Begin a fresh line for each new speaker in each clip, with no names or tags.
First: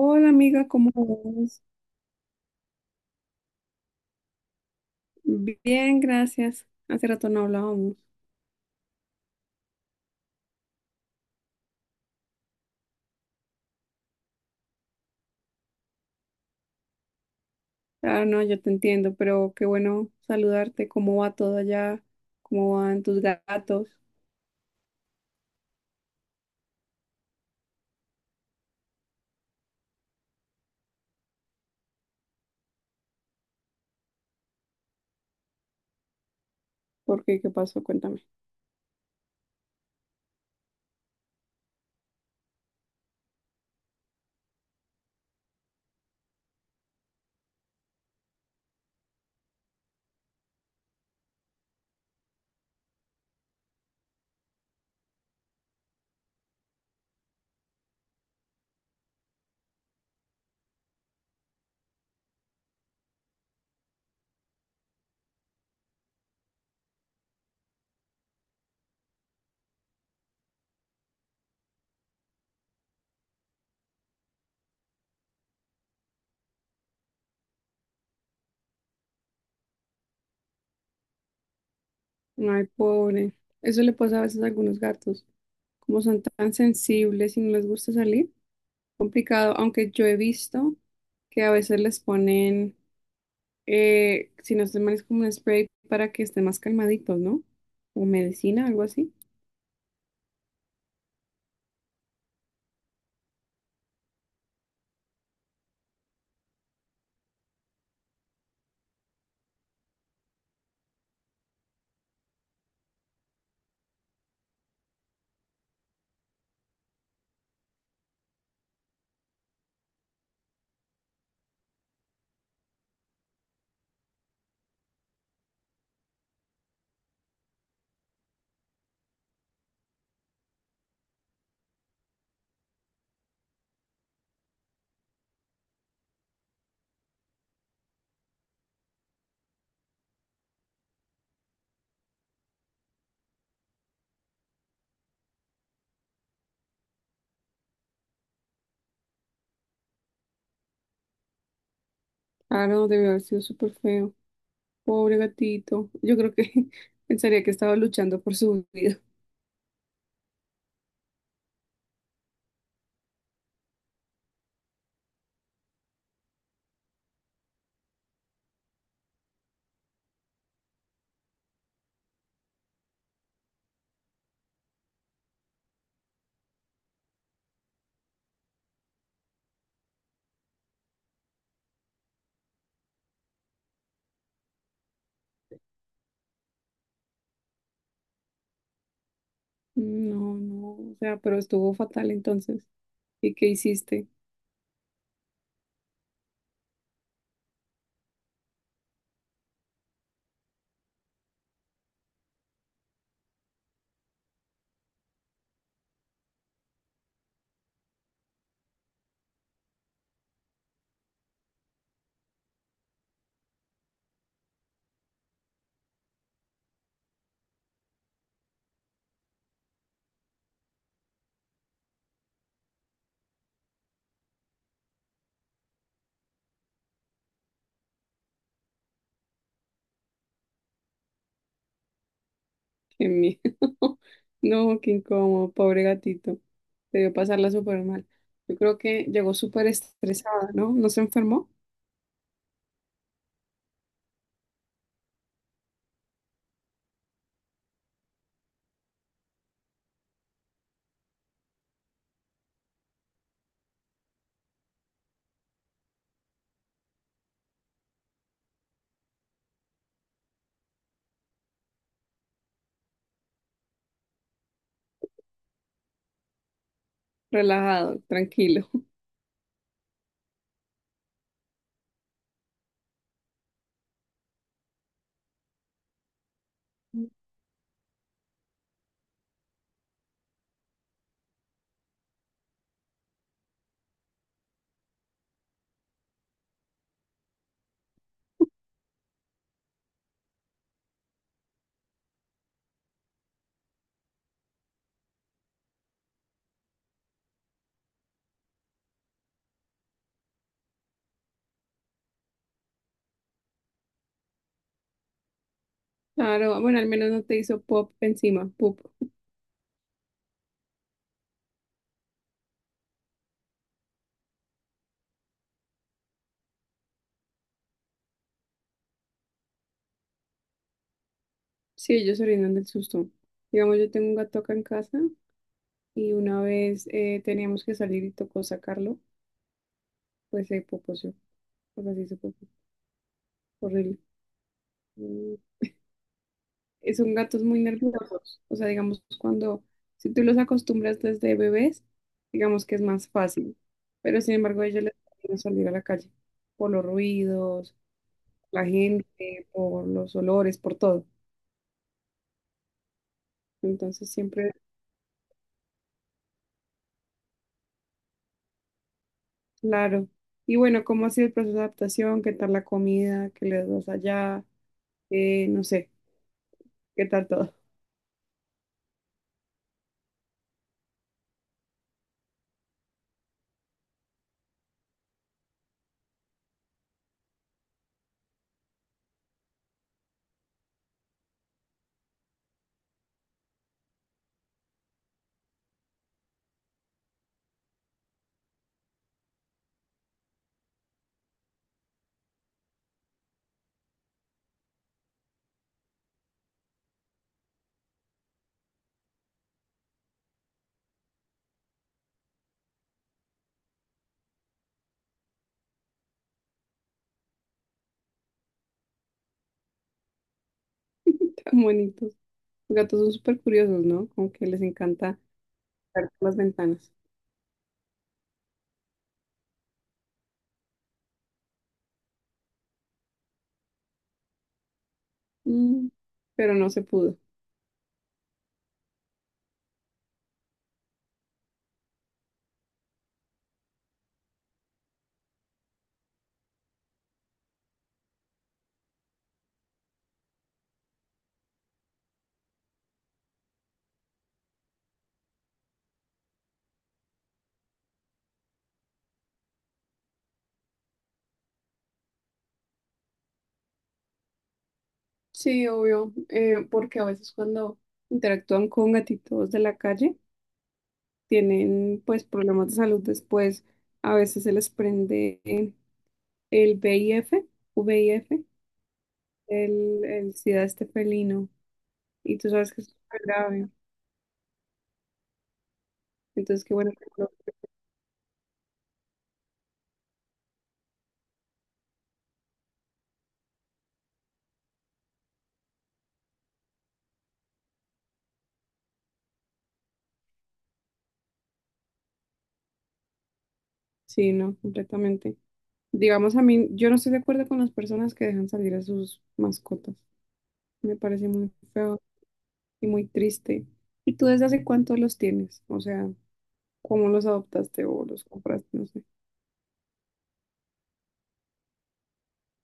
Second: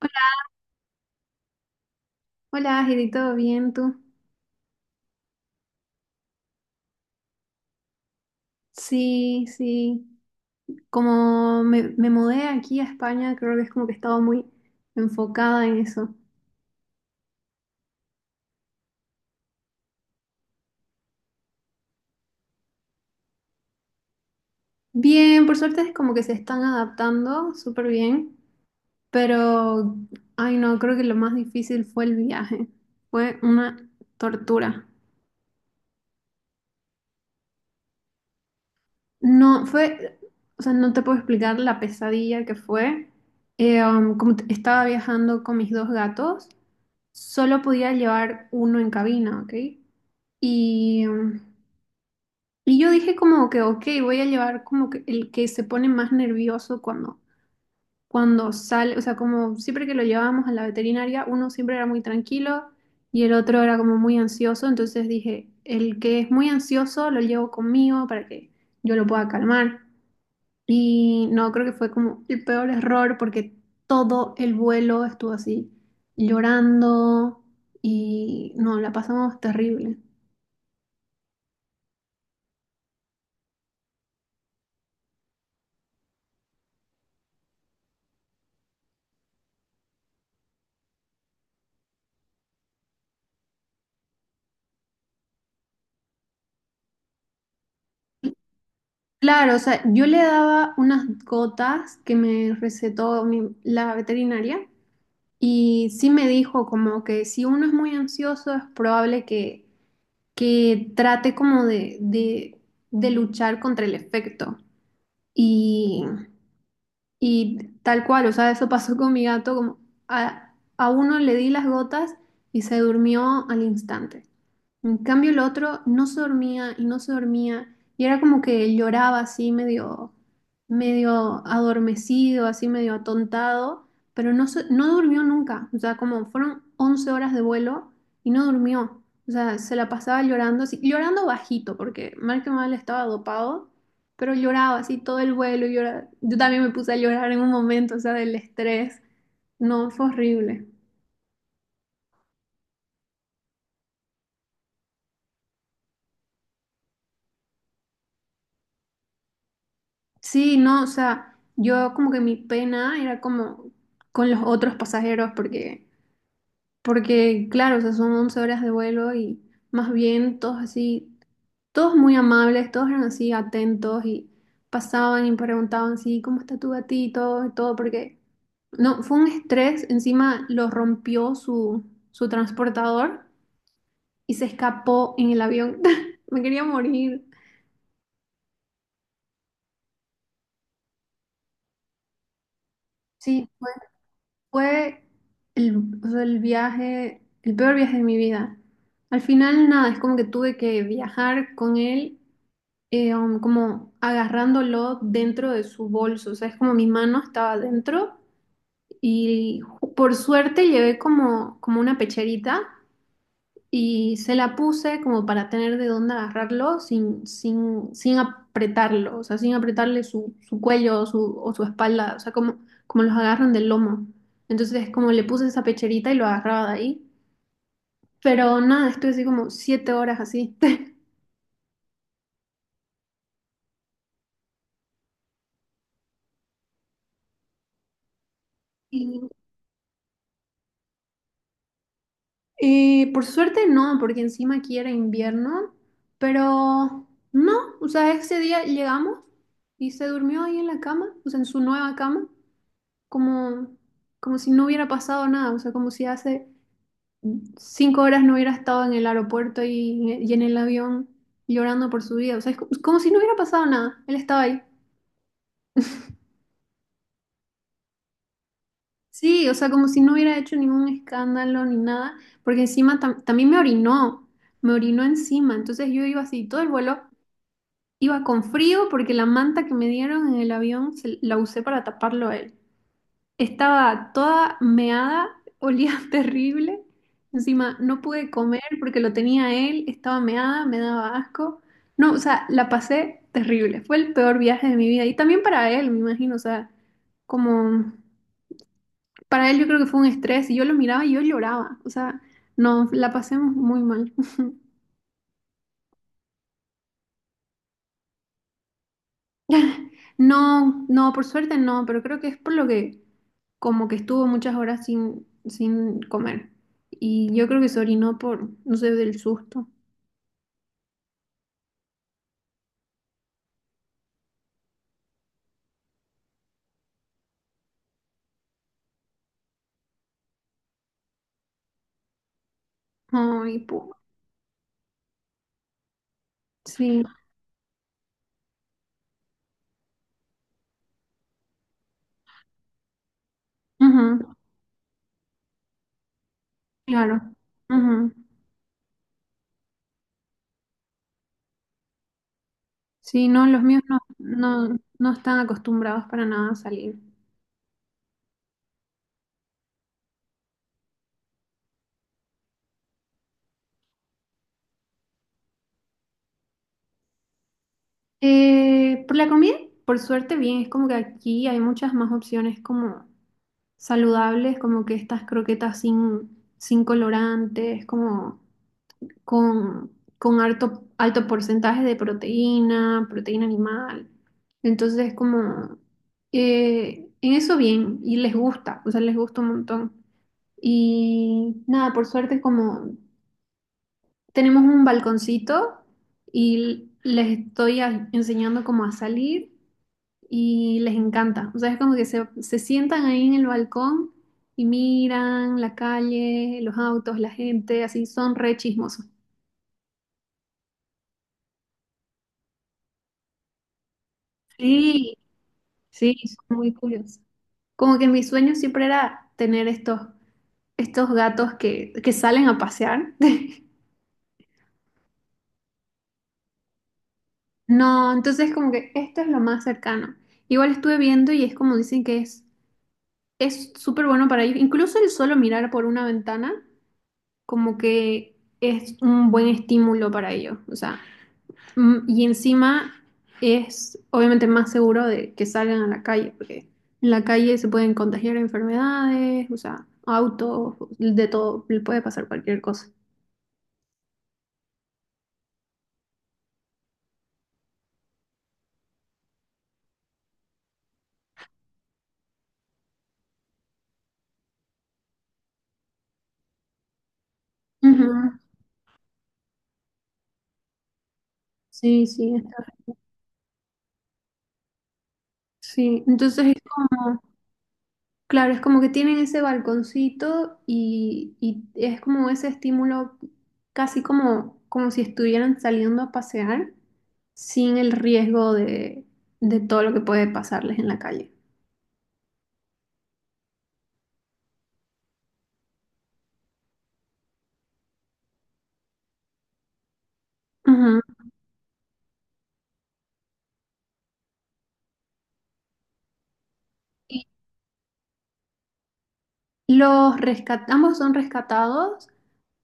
Hola,
amiga, ¿cómo vas?
hola, Heidi, ¿todo bien tú?
Bien, gracias. Hace rato no hablábamos.
Sí, sí. Como me mudé aquí a España, creo que es como que he estado muy enfocada en eso.
Ah, no, yo te entiendo, pero qué bueno saludarte. ¿Cómo va todo allá? ¿Cómo van tus gatos?
Bien, por suerte es como que se están adaptando súper bien, pero, ay no, creo que lo más difícil fue el viaje. Fue una tortura.
¿Por qué? ¿Qué pasó? Cuéntame.
No, fue, o sea, no te puedo explicar la pesadilla que fue. Como estaba viajando con mis dos gatos, solo podía llevar uno en cabina, ¿ok? Y, y yo dije como que, ok, voy a llevar como que el que se pone más nervioso cuando sale, o sea, como siempre que lo llevábamos a la veterinaria, uno siempre era muy tranquilo y el otro era como muy ansioso, entonces dije, el que es muy ansioso lo llevo conmigo para que yo lo pueda calmar. Y no, creo que fue como el peor error porque todo el vuelo estuvo así, llorando y no, la pasamos terrible.
Ay, pobre. Eso le pasa a veces a algunos gatos. Como son tan sensibles y no les gusta salir. Complicado, aunque yo he visto que a veces les ponen, si no estoy mal, es como un spray para que estén más calmaditos, ¿no? O medicina, algo así.
Claro, o sea, yo le daba unas gotas que me recetó la veterinaria y sí me dijo como que si uno es muy ansioso es probable que trate como de luchar contra el efecto. Y, y tal cual, o sea, eso pasó con mi gato, como a uno le di las gotas y se durmió al instante. En cambio, el otro no se dormía y no se dormía y era como que lloraba así medio, medio adormecido, así medio atontado, pero no, no durmió nunca. O sea, como fueron 11 horas de vuelo y no durmió. O sea, se la pasaba llorando, así, llorando bajito, porque mal que mal estaba dopado, pero lloraba así todo el vuelo. Yo también me puse a llorar en un momento, o sea, del estrés. No, fue horrible.
Ah no, debe haber sido súper feo. Pobre gatito. Yo creo que pensaría que estaba luchando por su vida.
Sí, no, o sea, yo como que mi pena era como con los otros pasajeros porque, claro, o sea, son 11 horas de vuelo y más bien todos así, todos muy amables, todos eran así atentos y pasaban y preguntaban, sí, ¿cómo está tu gatito? Y todo, porque no, fue un estrés, encima lo rompió su transportador y se escapó en el avión. Me quería morir.
No, no, o sea, pero estuvo fatal entonces. ¿Y
Sí,
qué hiciste?
fue el, o sea, el viaje, el peor viaje de mi vida. Al final, nada, es como que tuve que viajar con él, como agarrándolo dentro de su bolso. O sea, es como mi mano estaba dentro y por suerte llevé como una pecherita y se la puse como para tener de dónde agarrarlo sin apretarlo, o sea, sin apretarle su cuello o su espalda, o sea, como, los agarran del lomo. Entonces, como le puse esa pecherita y lo agarraba de ahí. Pero nada, estuve así como 7 horas así.
Qué miedo. No, qué incómodo, pobre gatito. Debió pasarla súper mal. Yo creo que
Y,
llegó súper estresada, ¿no? No se enfermó.
por suerte no, porque encima aquí era invierno, pero no, o sea, ese día llegamos y se durmió ahí en la cama, o sea, en su nueva cama, como, como si no hubiera pasado nada, o sea, como si hace 5 horas no hubiera estado en el aeropuerto y en el avión llorando por su vida, o sea, como si no hubiera pasado nada, él estaba ahí.
Relajado, tranquilo.
Sí, o sea, como si no hubiera hecho ningún escándalo ni nada, porque encima también me orinó encima, entonces yo iba así, todo el vuelo iba con frío porque la manta que me dieron en el avión la usé para taparlo a él. Estaba toda meada, olía terrible. Encima no pude comer porque lo tenía él, estaba meada, me daba asco. No, o sea, la pasé terrible. Fue el peor viaje de mi vida. Y también para él, me imagino, o sea, como para él yo creo que fue un estrés y yo lo miraba y yo lloraba. O sea, no, la pasé muy mal.
Claro, bueno, al menos no te hizo pop encima, pop.
No, no, por suerte no, pero creo que es por lo que como que estuvo muchas horas sin comer. Y yo creo que se orinó por, no sé, del susto.
Sí, ellos se rindan del susto. Digamos, yo tengo un gato acá en casa y una vez teníamos que salir y tocó sacarlo, pues se poposeó. O sea, sí se popó.
Ay,
Horrible. Mm,
sí,
son gatos muy nerviosos. O sea, digamos, cuando, si tú los acostumbras desde bebés, digamos que es más fácil. Pero sin
ujú,
embargo, a ellos les da miedo salir a la calle por los
claro.
ruidos,
Ujú.
la gente, por los olores, por todo.
Sí, no, los míos no,
Entonces siempre...
no, no están acostumbrados para nada a salir.
Claro. Y bueno, ¿cómo ha sido el proceso de adaptación? ¿Qué tal la comida? ¿Qué les das allá? No sé, ¿qué tal todo?
Por la comida, por suerte bien, es como que aquí hay muchas más opciones como saludables, como que estas croquetas sin colorantes, como, con, con alto, alto porcentaje de proteína, proteína animal. Entonces es como, en eso bien, y les gusta, o sea, les gusta un montón. Y nada, por suerte como tenemos un balconcito y les estoy enseñando cómo a salir y les encanta. O sea, es como que se sientan ahí en el balcón y miran la calle, los autos, la gente, así son re chismosos.
Tan bonitos. Los gatos son súper curiosos, ¿no? Como que les
Sí,
encanta ver
sí,
por las
son muy
ventanas.
curiosos. Como que mi sueño siempre era tener estos gatos que salen a pasear.
Mm, pero no se pudo.
No, entonces como que esto es lo más cercano. Igual estuve viendo y es como dicen que es súper bueno para ellos. Incluso el solo mirar por una ventana como que es un buen estímulo para ellos. O sea, y encima es obviamente más seguro de que salgan a la calle, porque en la calle se pueden contagiar enfermedades, o sea, autos, de todo, le puede pasar cualquier cosa.
Sí, obvio, porque a veces cuando, interactúan con gatitos de la calle, tienen pues problemas de salud después. A veces se les prende el VIF,
Ujú.
VIF, el SIDA este felino.
Sí, sí,
Y tú sabes que es súper grave.
sí. Entonces es
Entonces, qué bueno que
como,
no...
claro, es como que tienen ese balconcito y es como ese estímulo, casi como si estuvieran saliendo a pasear sin el riesgo de todo lo que puede pasarles en la calle.
Sí, no, completamente. Digamos, a mí, yo no estoy de acuerdo con las personas que dejan salir a sus mascotas. Me
Ujú.
parece muy feo y muy triste. ¿Y tú desde hace cuánto los tienes? O sea, ¿cómo los adoptaste o los compraste? No sé.
Ambos son rescatados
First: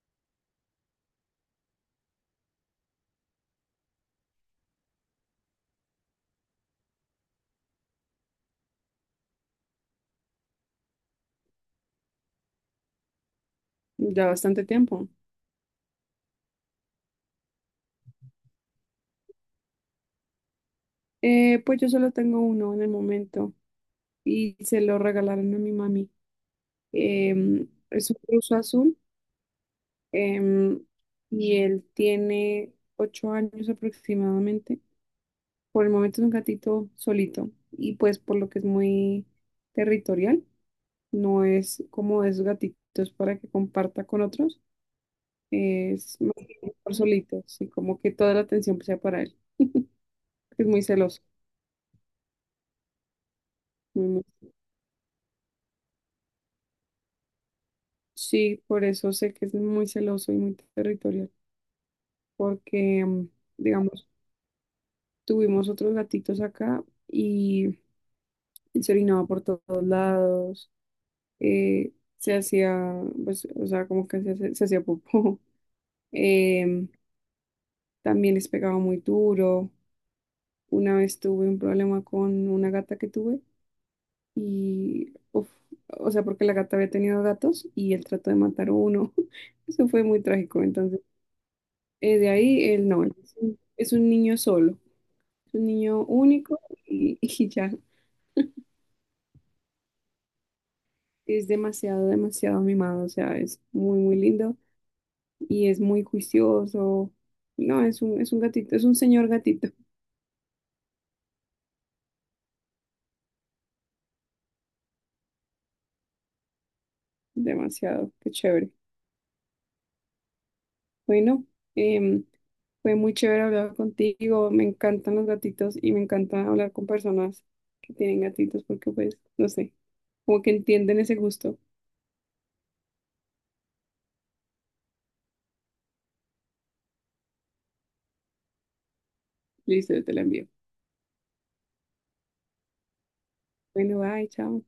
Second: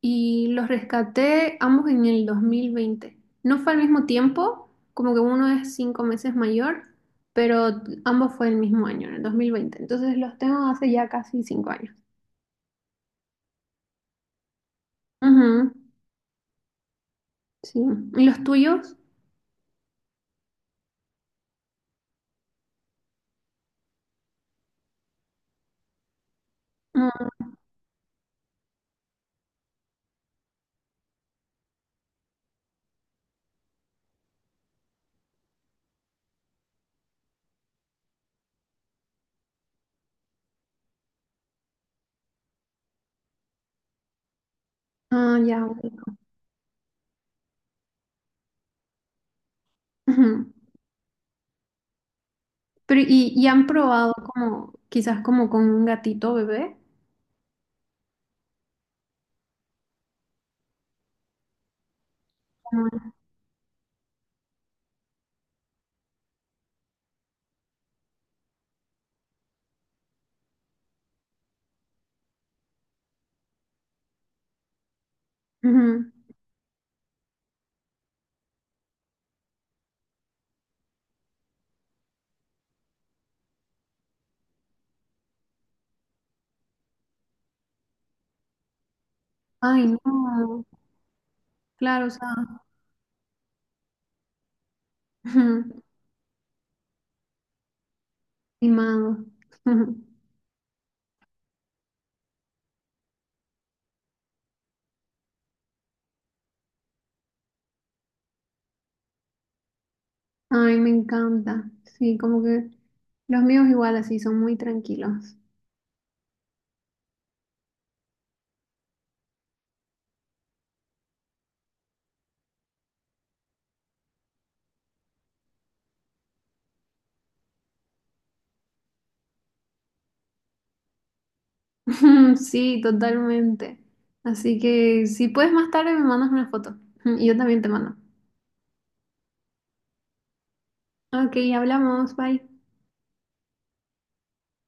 y los rescaté ambos en el 2020. No fue al mismo tiempo, como que uno es 5 meses mayor, pero ambos fue el mismo año, en el 2020. Entonces los tengo hace ya casi 5 años.
Ya bastante tiempo.
Ujú, sí. ¿Y los tuyos?
Pues yo solo tengo uno en el momento y se lo regalaron a mi mami.
Mm.
Es un ruso azul, em, y él tiene ocho años aproximadamente. Por el momento es un gatito solito y pues por lo que es muy territorial, no es como esos gatitos para que comparta con otros,
Ah, ya. Ok.
es más bien por solito, así como que toda la atención sea para él,
Ujú.
porque es muy celoso.
Pero, ¿y han
muy,
probado
muy-
como, quizás como con un gatito bebé?
Sí, por eso sé que es muy celoso y muy territorial, porque
Como-
mm, digamos, tuvimos otros gatitos acá y se orinaba por todos lados, se hacía, pues, o sea, como que se, se hacía popó.
ujú.
em, También les pegaba muy duro. Una vez tuve un problema con una gata que tuve y, uf, o sea, porque la gata había tenido gatos y él trató de matar a uno.
Ay,
Eso fue muy
no.
trágico. Entonces,
Claro, o
de
sea,
ahí él no, él es un niño solo, es un
ujú,
niño único y, y ya
mimado.
es demasiado, demasiado mimado. O sea, es muy, muy lindo y es muy juicioso. No, es un gatito, es un señor gatito.
Ay, me encanta. Sí, como que los míos igual así son muy tranquilos.
Demasiado, qué chévere. Bueno, em, fue muy chévere hablar contigo. Me encantan los gatitos y me encanta hablar con personas que tienen gatitos porque, pues, no sé, como que entienden ese gusto.
Sí, totalmente. Así que si puedes más tarde me mandas una foto. Y yo también te mando.
Listo, yo te lo envío.
Ok, hablamos. Bye.
Bueno, bye, chao.